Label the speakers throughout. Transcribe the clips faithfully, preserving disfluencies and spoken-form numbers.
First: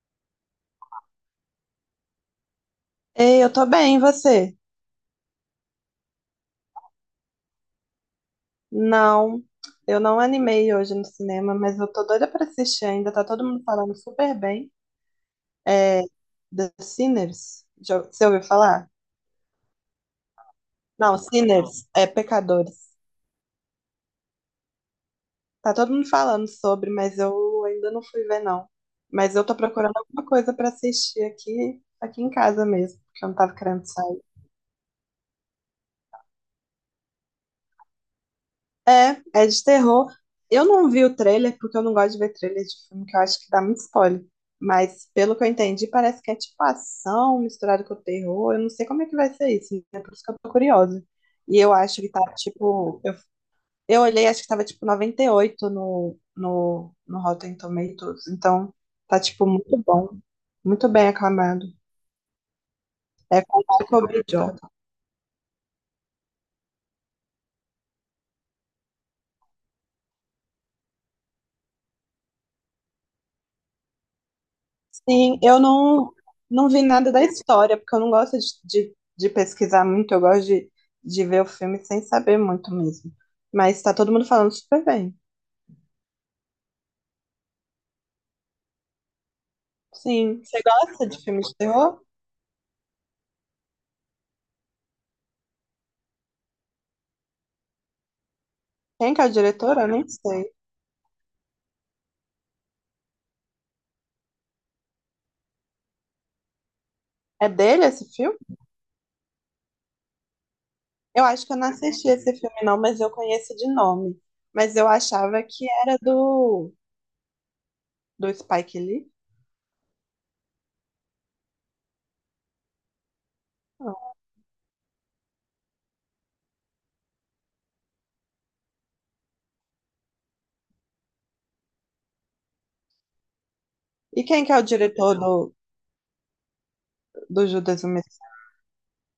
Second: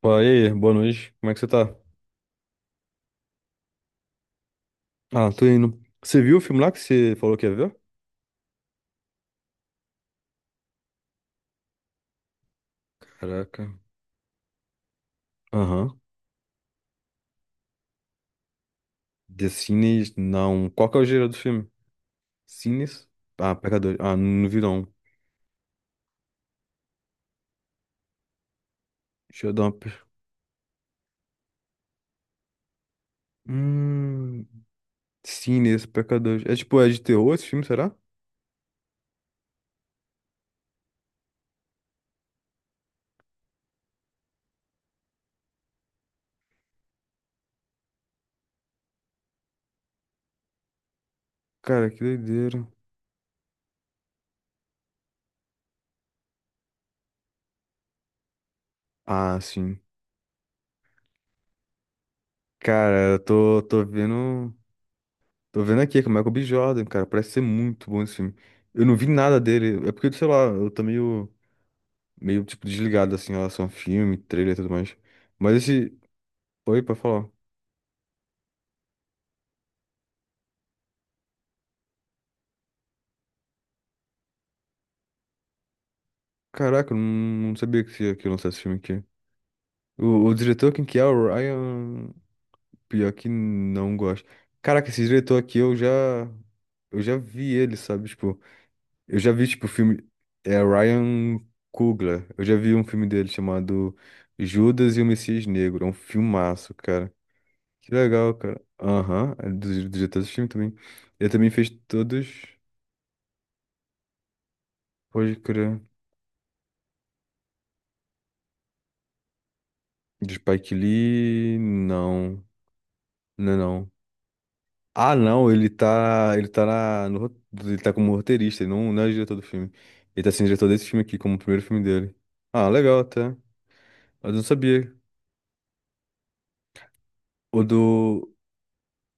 Speaker 1: Pô, e aí, boa noite. Como é que você tá?
Speaker 2: Ei, eu tô bem, e você?
Speaker 1: Ah, tô indo. Você viu o filme lá que você falou que ia ver?
Speaker 2: Não, eu não animei hoje no cinema, mas eu tô doida pra assistir ainda. Tá todo mundo
Speaker 1: Caraca.
Speaker 2: falando super bem.
Speaker 1: Aham.
Speaker 2: É The Sinners. Já, você ouviu falar?
Speaker 1: The Sinners, não. Qual que é o
Speaker 2: Não,
Speaker 1: gênero do filme?
Speaker 2: Sinners, é Pecadores.
Speaker 1: Sinners? Ah, Pecadores. Ah, não vi não.
Speaker 2: Tá todo mundo falando sobre, mas eu ainda não fui ver, não. Mas eu
Speaker 1: Deixa eu
Speaker 2: tô
Speaker 1: dar uma... pes-
Speaker 2: procurando alguma coisa pra assistir aqui, aqui em casa mesmo, porque eu não tava querendo sair.
Speaker 1: Hum... Sinners, Pecadores. É tipo, é de terror esse filme, será?
Speaker 2: É, é de terror. Eu não vi o trailer porque eu não gosto de ver trailer de filme, que eu acho que dá muito spoiler. Mas pelo que eu entendi, parece que é tipo ação misturada com terror. Eu não sei como é que vai ser isso, né? Por isso que eu tô curiosa. E eu
Speaker 1: Cara, que
Speaker 2: acho que tá
Speaker 1: doideira.
Speaker 2: tipo. Eu, eu olhei, acho que tava tipo noventa e oito no, no, no Rotten Tomatoes. Então tá
Speaker 1: Ah,
Speaker 2: tipo muito
Speaker 1: sim.
Speaker 2: bom, muito bem aclamado.
Speaker 1: Cara, eu
Speaker 2: É com
Speaker 1: tô,
Speaker 2: o
Speaker 1: tô
Speaker 2: Michael B.
Speaker 1: vendo. Tô vendo aqui, que é o Michael B. Jordan, cara. Parece ser muito bom esse filme. Eu não vi nada dele. É porque, sei lá, eu tô meio... meio, tipo, desligado, assim, em relação a filme, trailer e tudo mais.
Speaker 2: Sim,
Speaker 1: Mas
Speaker 2: eu
Speaker 1: esse.
Speaker 2: não, não
Speaker 1: Oi,
Speaker 2: vi
Speaker 1: pra
Speaker 2: nada da
Speaker 1: falar.
Speaker 2: história, porque eu não gosto de, de, de pesquisar muito, eu gosto de, de ver o filme sem saber muito mesmo. Mas tá todo mundo falando super bem.
Speaker 1: Caraca, eu não, não sabia que ia que ia lançar esse filme aqui. O, o
Speaker 2: Sim, você
Speaker 1: diretor, quem que é?
Speaker 2: gosta de
Speaker 1: O
Speaker 2: filme de terror?
Speaker 1: Ryan. Pior que não gosto. Caraca, esse diretor aqui, eu já. Eu já vi ele, sabe? Tipo,
Speaker 2: Quem
Speaker 1: eu
Speaker 2: que é
Speaker 1: já
Speaker 2: o
Speaker 1: vi, tipo, o
Speaker 2: diretor? Eu
Speaker 1: filme.
Speaker 2: nem sei.
Speaker 1: É Ryan Coogler. Eu já vi um filme dele chamado Judas e o Messias Negro. É um filmaço, cara.
Speaker 2: É dele
Speaker 1: Que
Speaker 2: esse
Speaker 1: legal,
Speaker 2: filme?
Speaker 1: cara. Aham, é do do diretor desse filme também.
Speaker 2: Eu
Speaker 1: Ele
Speaker 2: acho
Speaker 1: também
Speaker 2: que eu não
Speaker 1: fez
Speaker 2: assisti esse
Speaker 1: todos.
Speaker 2: filme não, mas eu conheço de nome. Mas eu
Speaker 1: Pode
Speaker 2: achava que
Speaker 1: crer.
Speaker 2: era do, do Spike Lee.
Speaker 1: De Spike Lee, não. Não, é não. Ah, não, ele tá, ele tá na, no ro- ele tá como roteirista, ele não, não é diretor do filme. Ele tá sendo diretor desse filme aqui, como o primeiro filme dele. Ah, legal até.
Speaker 2: E
Speaker 1: Eu não
Speaker 2: quem que é o
Speaker 1: sabia.
Speaker 2: diretor do, do
Speaker 1: O
Speaker 2: Judas e o
Speaker 1: do,
Speaker 2: Messias?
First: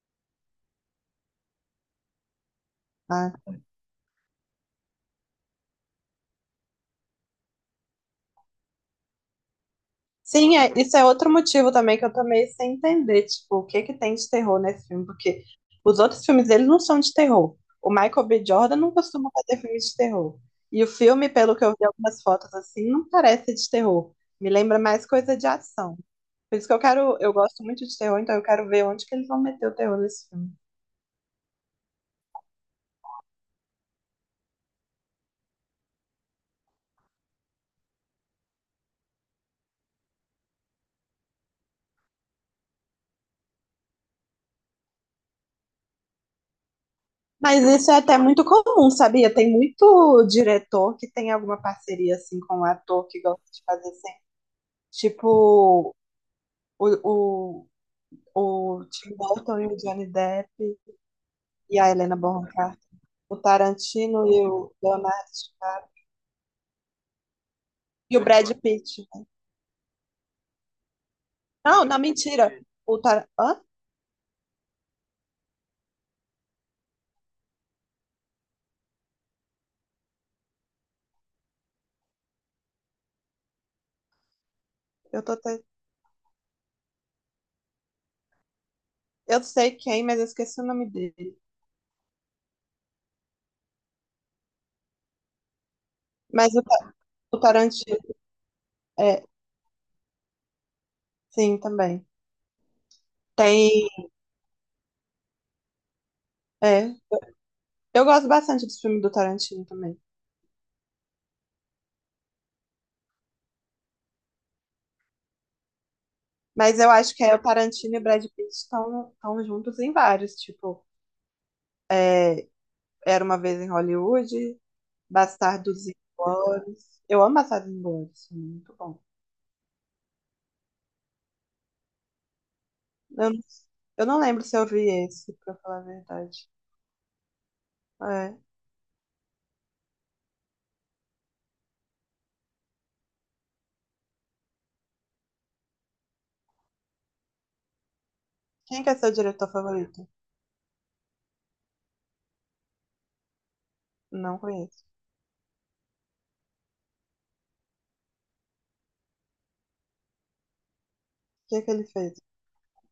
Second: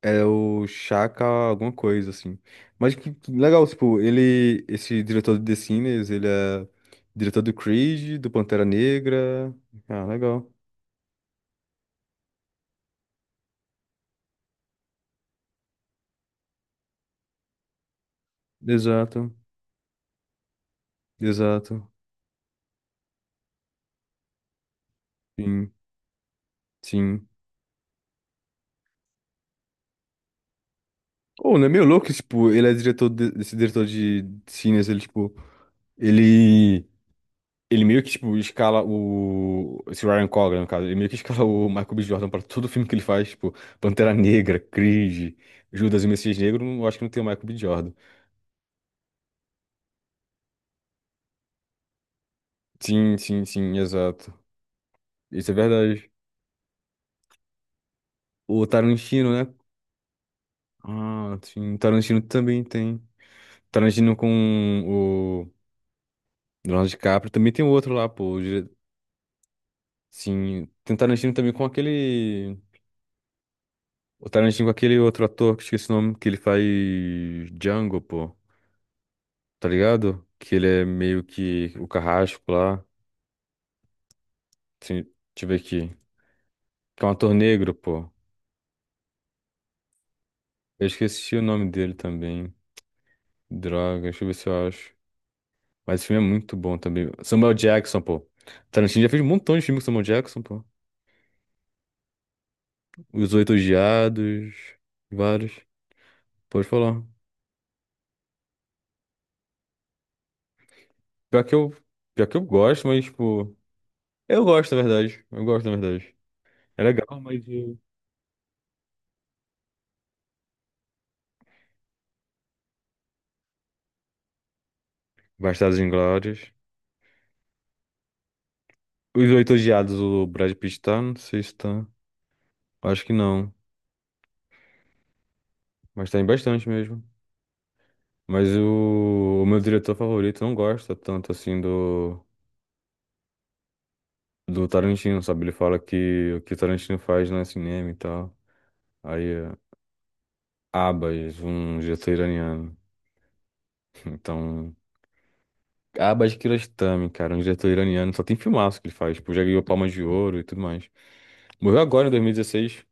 Speaker 1: é o Chaka alguma coisa, assim. Mas que, que legal, tipo, ele, esse diretor de The Sinners, ele é diretor do Creed, do Pantera Negra. Ah, legal.
Speaker 2: Sim, é, isso é outro motivo também que eu tô meio sem entender, tipo, o que que tem de terror nesse filme, porque os outros filmes eles não são de terror. O Michael B. Jordan não costuma
Speaker 1: Exato,
Speaker 2: fazer filmes de terror. E o filme, pelo que eu vi
Speaker 1: exato.
Speaker 2: algumas fotos assim, não parece de terror. Me lembra mais coisa de
Speaker 1: Sim,
Speaker 2: ação. Por isso que eu quero,
Speaker 1: sim.
Speaker 2: eu gosto muito de terror, então eu quero ver onde que eles vão meter o terror nesse filme.
Speaker 1: Ou não é meio louco, tipo, ele é diretor de- desse diretor de cines, ele, tipo, ele. Ele meio que, tipo, escala o. Esse Ryan Coogler, no caso, ele meio que escala o Michael B. Jordan pra todo filme que ele faz, tipo, Pantera Negra, Creed, Judas e o Messias Negro, eu acho que não tem o Michael B.
Speaker 2: Mas isso
Speaker 1: Jordan.
Speaker 2: é até muito comum, sabia? Tem muito diretor que tem alguma parceria assim com o ator
Speaker 1: Sim,
Speaker 2: que gosta
Speaker 1: sim,
Speaker 2: de
Speaker 1: sim,
Speaker 2: fazer sempre.
Speaker 1: exato. Isso é
Speaker 2: Tipo,
Speaker 1: verdade.
Speaker 2: o,
Speaker 1: O
Speaker 2: o Tim
Speaker 1: Tarantino, né?
Speaker 2: Burton e o Johnny Depp
Speaker 1: Ah, sim, o
Speaker 2: e a Helena
Speaker 1: Tarantino
Speaker 2: Bonham
Speaker 1: também
Speaker 2: Carter,
Speaker 1: tem.
Speaker 2: o
Speaker 1: Tarantino
Speaker 2: Tarantino
Speaker 1: com
Speaker 2: e o Leonardo
Speaker 1: o
Speaker 2: DiCaprio
Speaker 1: Leonardo DiCaprio, também tem outro lá,
Speaker 2: e o
Speaker 1: pô. o
Speaker 2: Brad
Speaker 1: dire-
Speaker 2: Pitt.
Speaker 1: Sim, tem Tarantino também com
Speaker 2: Não, não, mentira.
Speaker 1: aquele.
Speaker 2: O Tar... Hã?
Speaker 1: O Tarantino com aquele outro ator que eu esqueci o nome, que ele faz Django, pô. Tá ligado? Que ele é meio que o carrasco lá. Assim,
Speaker 2: Eu tô
Speaker 1: deixa eu ver
Speaker 2: te-
Speaker 1: aqui. Que é um ator negro, pô.
Speaker 2: eu sei quem, mas eu esqueci o
Speaker 1: Eu
Speaker 2: nome
Speaker 1: esqueci
Speaker 2: dele.
Speaker 1: o nome dele também. Droga, deixa eu ver se eu acho. Mas esse filme é
Speaker 2: Mas
Speaker 1: muito
Speaker 2: o,
Speaker 1: bom
Speaker 2: Ta-
Speaker 1: também.
Speaker 2: o
Speaker 1: Samuel
Speaker 2: Tarantino,
Speaker 1: Jackson, pô. Tarantino já fez
Speaker 2: é,
Speaker 1: um montão de filme com Samuel Jackson, pô.
Speaker 2: sim, também.
Speaker 1: Os Oito
Speaker 2: Tem,
Speaker 1: Odiados, vários. Pode
Speaker 2: é.
Speaker 1: falar.
Speaker 2: Eu gosto bastante dos filmes do Tarantino também.
Speaker 1: Pior que eu, pior que eu gosto, mas, tipo. Eu gosto, na verdade. Eu gosto, na verdade.
Speaker 2: Mas
Speaker 1: É
Speaker 2: eu acho
Speaker 1: legal,
Speaker 2: que é o
Speaker 1: mas.
Speaker 2: Tarantino e o Brad Pitt estão estão juntos em vários, tipo, é, Era uma vez em Hollywood,
Speaker 1: Bastardos
Speaker 2: Bastardos
Speaker 1: Inglórios.
Speaker 2: Inglórios. Eu amo Bastardos Inglórios, muito bom.
Speaker 1: Os Oito Odiados, o Brad Pitt tá? Não sei se tá. Acho que
Speaker 2: Eu, não-
Speaker 1: não.
Speaker 2: eu não lembro se eu vi esse, pra falar a
Speaker 1: Mas tá em
Speaker 2: verdade.
Speaker 1: bastante mesmo.
Speaker 2: É.
Speaker 1: Mas o, o meu diretor favorito não gosta tanto assim do, do Tarantino, sabe? Ele fala que o que o Tarantino faz não é cinema e tal.
Speaker 2: Quem que é seu
Speaker 1: Aí,
Speaker 2: diretor
Speaker 1: é
Speaker 2: favorito?
Speaker 1: Abbas, um diretor iraniano.
Speaker 2: Não
Speaker 1: Então,
Speaker 2: conheço.
Speaker 1: Abbas Kiarostami, cara, um diretor iraniano. Só tem filmaço que ele faz. Tipo, já ganhou Palma de Ouro e tudo mais.
Speaker 2: O que é que
Speaker 1: Morreu
Speaker 2: ele
Speaker 1: agora em
Speaker 2: fez?
Speaker 1: dois mil e dezesseis.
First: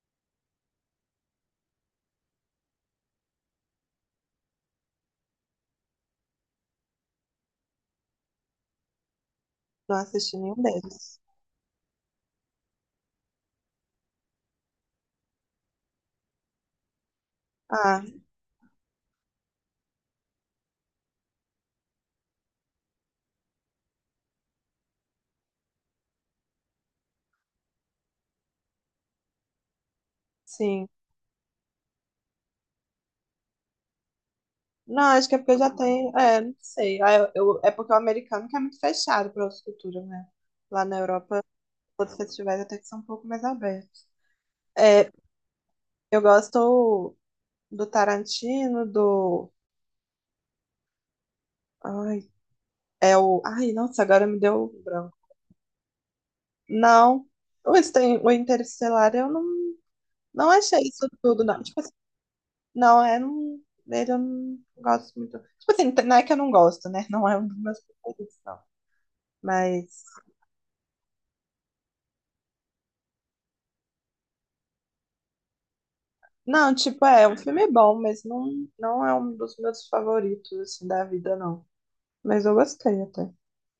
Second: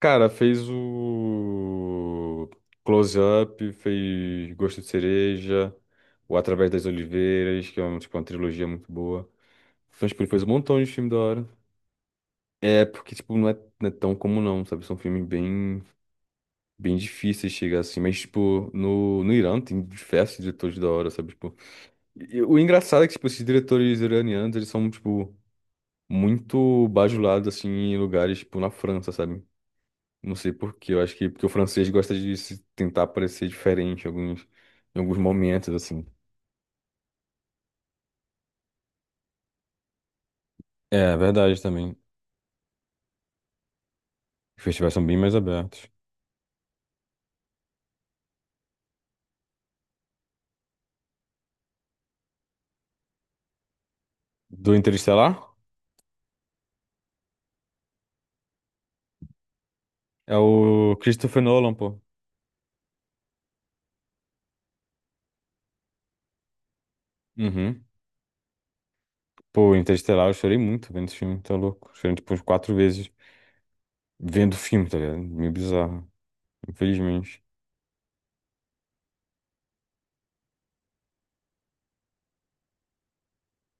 Speaker 1: Cara, fez o Close Up, fez Gosto de Cereja, o Através das Oliveiras, que é um, tipo, uma trilogia muito boa.
Speaker 2: Não
Speaker 1: Então, tipo, ele
Speaker 2: assisti
Speaker 1: fez um
Speaker 2: nenhum
Speaker 1: montão de filme da
Speaker 2: deles.
Speaker 1: hora. É, porque, tipo, não é, não é tão comum não, sabe? São filmes bem, bem difíceis de chegar assim.
Speaker 2: Ah,
Speaker 1: Mas, tipo, no, no Irã tem diversos diretores da hora, sabe? Tipo, e o engraçado é que, tipo, esses diretores iranianos, eles são, tipo, muito bajulados, assim, em lugares, tipo, na França, sabe? Não sei por
Speaker 2: sim.
Speaker 1: quê. Eu acho que porque o francês gosta de se tentar parecer diferente em alguns, em
Speaker 2: Não,
Speaker 1: alguns
Speaker 2: acho que é porque eu já
Speaker 1: momentos, assim.
Speaker 2: tenho. É, não sei. Ah, eu, eu- é porque o americano que é muito fechado para outras culturas, né? Lá
Speaker 1: É,
Speaker 2: na
Speaker 1: é
Speaker 2: Europa,
Speaker 1: verdade também.
Speaker 2: outros festivais até que são um pouco mais abertos.
Speaker 1: Os festivais são
Speaker 2: É,
Speaker 1: bem mais abertos.
Speaker 2: eu gosto do Tarantino, do. Ai, é o. Ai, nossa, agora me deu
Speaker 1: Do
Speaker 2: o branco.
Speaker 1: Interestelar?
Speaker 2: Não. O, Inter- o Interestelar eu não,
Speaker 1: É
Speaker 2: não achei
Speaker 1: o
Speaker 2: isso
Speaker 1: Christopher
Speaker 2: tudo, não.
Speaker 1: Nolan,
Speaker 2: Tipo assim,
Speaker 1: pô.
Speaker 2: não, é. Não, dele eu não gosto muito. Tipo assim, não é que eu não gosto, né? Não é um dos meus
Speaker 1: Uhum.
Speaker 2: favoritos, não.
Speaker 1: Pô,
Speaker 2: Mas.
Speaker 1: Interestelar, eu chorei muito vendo esse filme, tá louco? Chorei tipo umas quatro vezes vendo o filme, tá ligado? Meio bizarro,
Speaker 2: Não, tipo, é, é um
Speaker 1: infelizmente.
Speaker 2: filme é bom, mas não, não é um dos meus favoritos, assim, da vida, não. Mas eu gostei até.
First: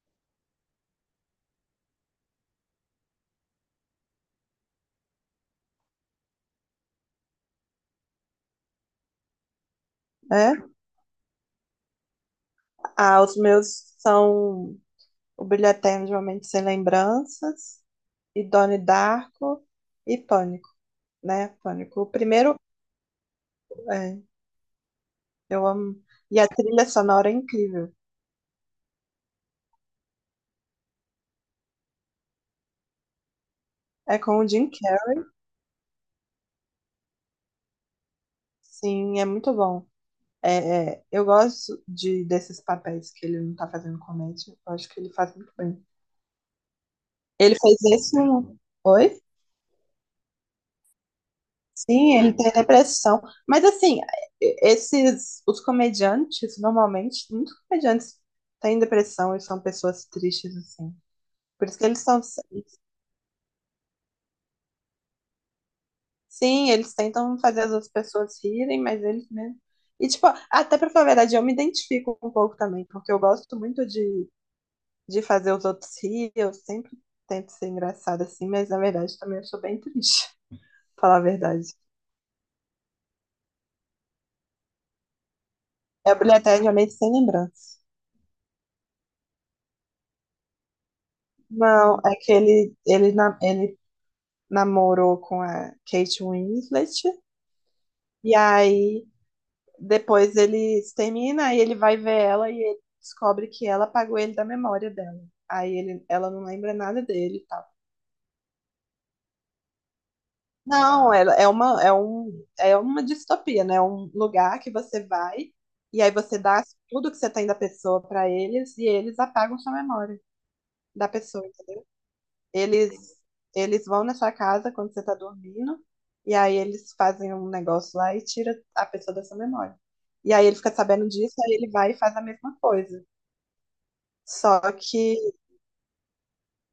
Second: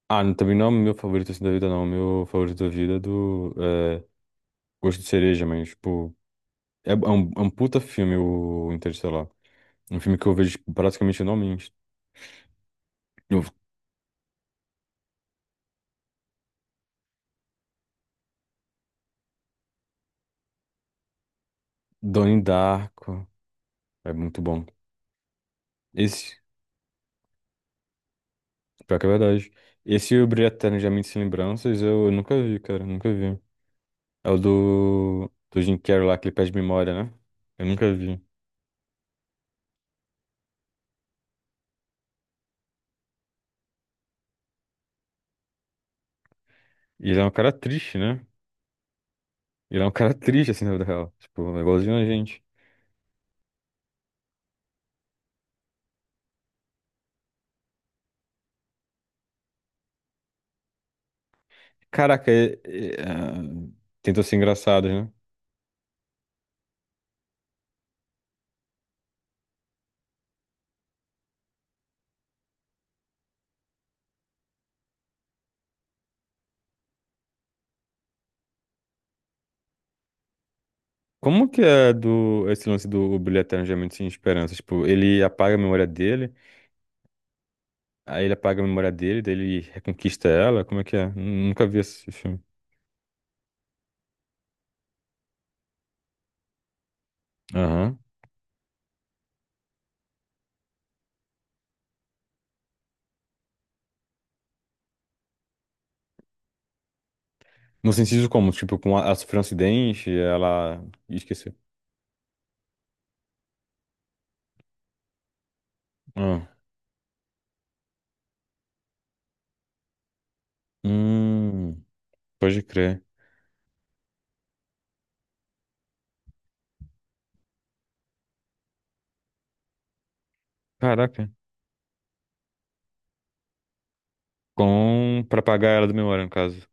Speaker 1: Ah, não- também não é o meu favorito assim da vida, não. O meu favorito da vida é do é, Gosto de Cereja, mas, tipo, é, é um, é um puta filme o Interestelar. Um filme que eu
Speaker 2: É?
Speaker 1: vejo tipo, praticamente anualmente.
Speaker 2: Ah, os
Speaker 1: O
Speaker 2: meus são O Brilho Eterno de Uma Mente Sem Lembranças, e Donnie Darko e Pânico. né? Pânico. O
Speaker 1: Donnie
Speaker 2: primeiro,
Speaker 1: Darko. É
Speaker 2: é,
Speaker 1: muito bom.
Speaker 2: eu amo. E
Speaker 1: Esse,
Speaker 2: a trilha sonora é incrível.
Speaker 1: pior que é verdade. Esse e o Brilho Eterno de Uma Mente Sem Lembranças eu, nunca vi, cara. Nunca vi.
Speaker 2: É
Speaker 1: É
Speaker 2: com
Speaker 1: o
Speaker 2: o Jim Carrey,
Speaker 1: do, do Jim Carrey lá, que ele perde memória, né? Eu nunca vi.
Speaker 2: sim, é muito bom. É, é, eu gosto de, desses papéis que ele não tá fazendo comédia. Eu acho que ele faz muito bem.
Speaker 1: E ele é um cara
Speaker 2: Ele fez
Speaker 1: triste,
Speaker 2: esse
Speaker 1: né?
Speaker 2: um. Oi?
Speaker 1: Ele é um cara triste, assim, na vida real. Tipo, é igualzinho a
Speaker 2: Sim, ele
Speaker 1: gente.
Speaker 2: tem depressão. Mas assim, esses os comediantes, normalmente, muitos comediantes têm depressão e são pessoas tristes, assim. Por isso que eles são
Speaker 1: Caraca, é, é, ah, tentam ser engraçados, né?
Speaker 2: Sim, eles tentam fazer as outras pessoas rirem, mas eles mesmo. E, tipo, até pra falar a verdade, eu me identifico um pouco também, porque eu gosto muito de, de, fazer os outros rir, eu sempre tento ser engraçada assim, mas na verdade também eu sou bem triste, pra falar a
Speaker 1: Como que
Speaker 2: verdade.
Speaker 1: é do, esse lance do Brilho Eterno de Uma Mente Sem Esperança? Tipo, ele apaga a memória
Speaker 2: É
Speaker 1: dele.
Speaker 2: obrigatoriamente sem lembrança.
Speaker 1: Aí ele apaga a memória dele, daí ele reconquista ela. Como é que é? Nun- Nunca vi
Speaker 2: Não,
Speaker 1: esse
Speaker 2: é que
Speaker 1: filme.
Speaker 2: ele, ele, na- ele namorou com a Kate Winslet,
Speaker 1: Aham.
Speaker 2: e aí depois eles terminam e ele vai ver ela e ele descobre que ela apagou ele da memória dela. Aí ele, ela não lembra nada dele e tal.
Speaker 1: No sentido como? Tipo, com a, ela sofreu um acidente, ela
Speaker 2: Não, ela- é
Speaker 1: esqueceu.
Speaker 2: uma, é um, é uma distopia, né? É um lugar que você vai e aí você
Speaker 1: Ah.
Speaker 2: dá tudo que você tem da pessoa pra eles e eles apagam sua memória da pessoa.
Speaker 1: Hum, pode
Speaker 2: Eles,
Speaker 1: crer.
Speaker 2: eles vão na sua casa quando você tá dormindo e aí eles fazem um negócio lá e tira a pessoa da sua memória. E aí ele fica sabendo
Speaker 1: Caraca.
Speaker 2: disso, aí ele vai e faz a mesma coisa. Só que,
Speaker 1: Com... Pra apagar ela da memória, no caso.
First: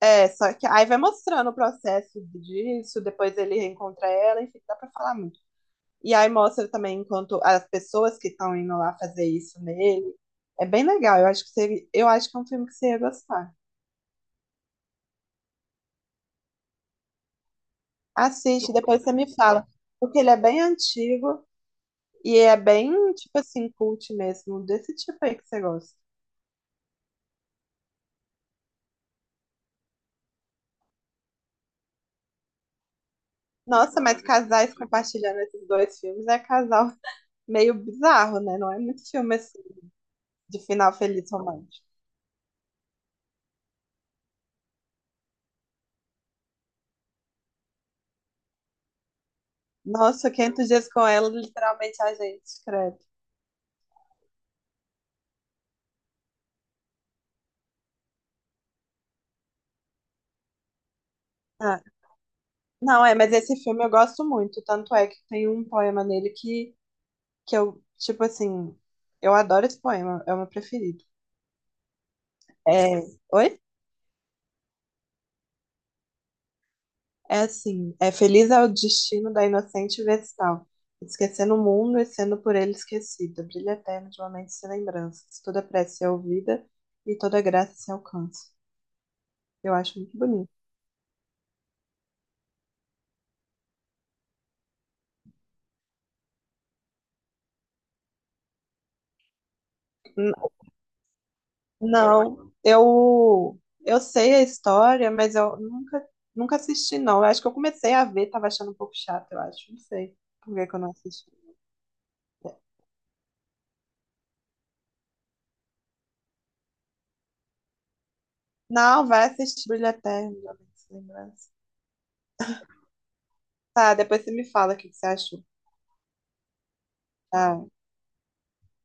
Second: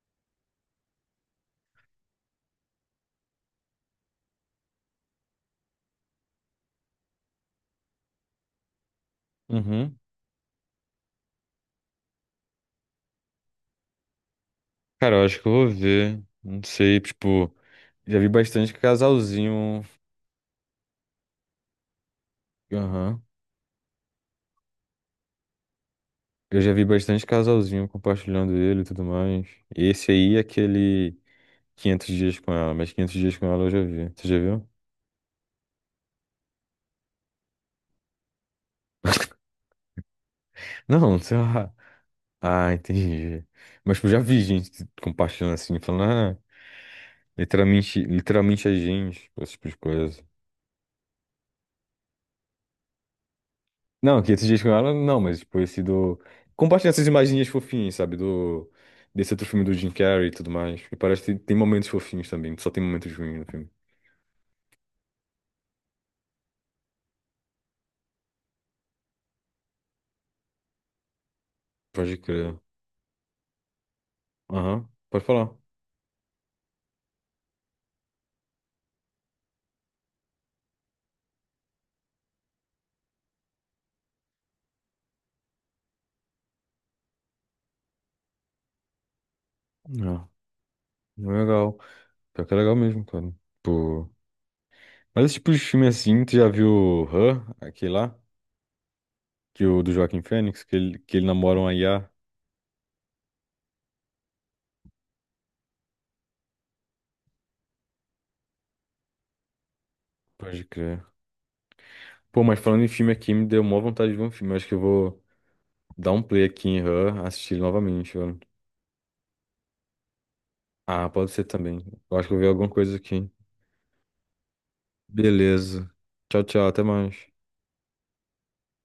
Speaker 2: é, só que aí vai mostrando o processo disso, depois ele reencontra ela, enfim, dá pra falar muito. E aí mostra também enquanto as pessoas que estão indo lá fazer isso
Speaker 1: Uhum.
Speaker 2: nele. É bem legal, eu acho que você, eu acho que é um filme que você ia gostar.
Speaker 1: Cara, eu acho que eu vou ver. Não sei, tipo. Já vi
Speaker 2: Assiste,
Speaker 1: bastante
Speaker 2: depois você me fala,
Speaker 1: casalzinho.
Speaker 2: porque ele é bem antigo e é bem,
Speaker 1: Aham.
Speaker 2: tipo assim, cult mesmo, desse tipo aí que você gosta.
Speaker 1: Eu já vi bastante casalzinho compartilhando ele e tudo mais. Esse aí é aquele quinhentos dias com ela, mas quinhentos dias com ela eu já
Speaker 2: Nossa,
Speaker 1: vi.
Speaker 2: mas
Speaker 1: Você já viu?
Speaker 2: casais compartilhando esses dois filmes é casal meio bizarro, né? Não é muito filme assim, de final
Speaker 1: Não,
Speaker 2: feliz
Speaker 1: sei lá.
Speaker 2: romântico.
Speaker 1: Ah, entendi. Mas tipo, já vi gente compartilhando assim, falando, ah, literalmente, literalmente a gente, tipo, esse tipo de coisa.
Speaker 2: Nossa, quinhentos dias com ela, literalmente a gente escreve.
Speaker 1: Não, que esses dias com ela, não, mas tipo, esse do. Compartilhando essas imaginhas fofinhas, sabe? Do. Desse outro filme do Jim Carrey e tudo mais. E parece que tem
Speaker 2: Ah,
Speaker 1: momentos fofinhos também, só tem
Speaker 2: não,
Speaker 1: momentos
Speaker 2: é, mas
Speaker 1: ruins no
Speaker 2: esse
Speaker 1: filme.
Speaker 2: filme eu gosto muito. Tanto é que tem um poema nele que, que eu, tipo assim, eu adoro esse poema, é o meu preferido.
Speaker 1: Pode crer.
Speaker 2: É, oi?
Speaker 1: Aham, pode falar.
Speaker 2: É assim, é feliz é o destino da inocente vestal, esquecendo o mundo e sendo por ele esquecida, brilho eterno de uma mente sem lembranças, toda prece é ouvida e toda graça se alcança. Eu acho muito
Speaker 1: Não,
Speaker 2: bonito.
Speaker 1: não é legal. Pior que é legal mesmo, cara. Pô. Mas esse tipo de filme assim, tu já viu Her, aquele lá? Que o do Joaquim Fênix, que ele, que ele, namora uma i a.
Speaker 2: Não, eu eu sei a história, mas eu nunca nunca assisti não. Eu acho que eu comecei a ver, tava achando um pouco chato, eu acho. Não sei por
Speaker 1: Pode
Speaker 2: que que eu não
Speaker 1: crer.
Speaker 2: assisti.
Speaker 1: Pô, mas falando em filme aqui, me deu maior vontade de ver um filme. Eu acho que eu vou dar um play aqui em Her, assistir ele novamente, velho.
Speaker 2: Não, vai assistir Brilho Eterno, Jovem Sem
Speaker 1: Ah, pode ser também. Eu acho que eu vi alguma coisa aqui.
Speaker 2: Tá, depois você me fala o que que você achou.
Speaker 1: Beleza. Tchau, tchau. Até mais.
Speaker 2: Tá.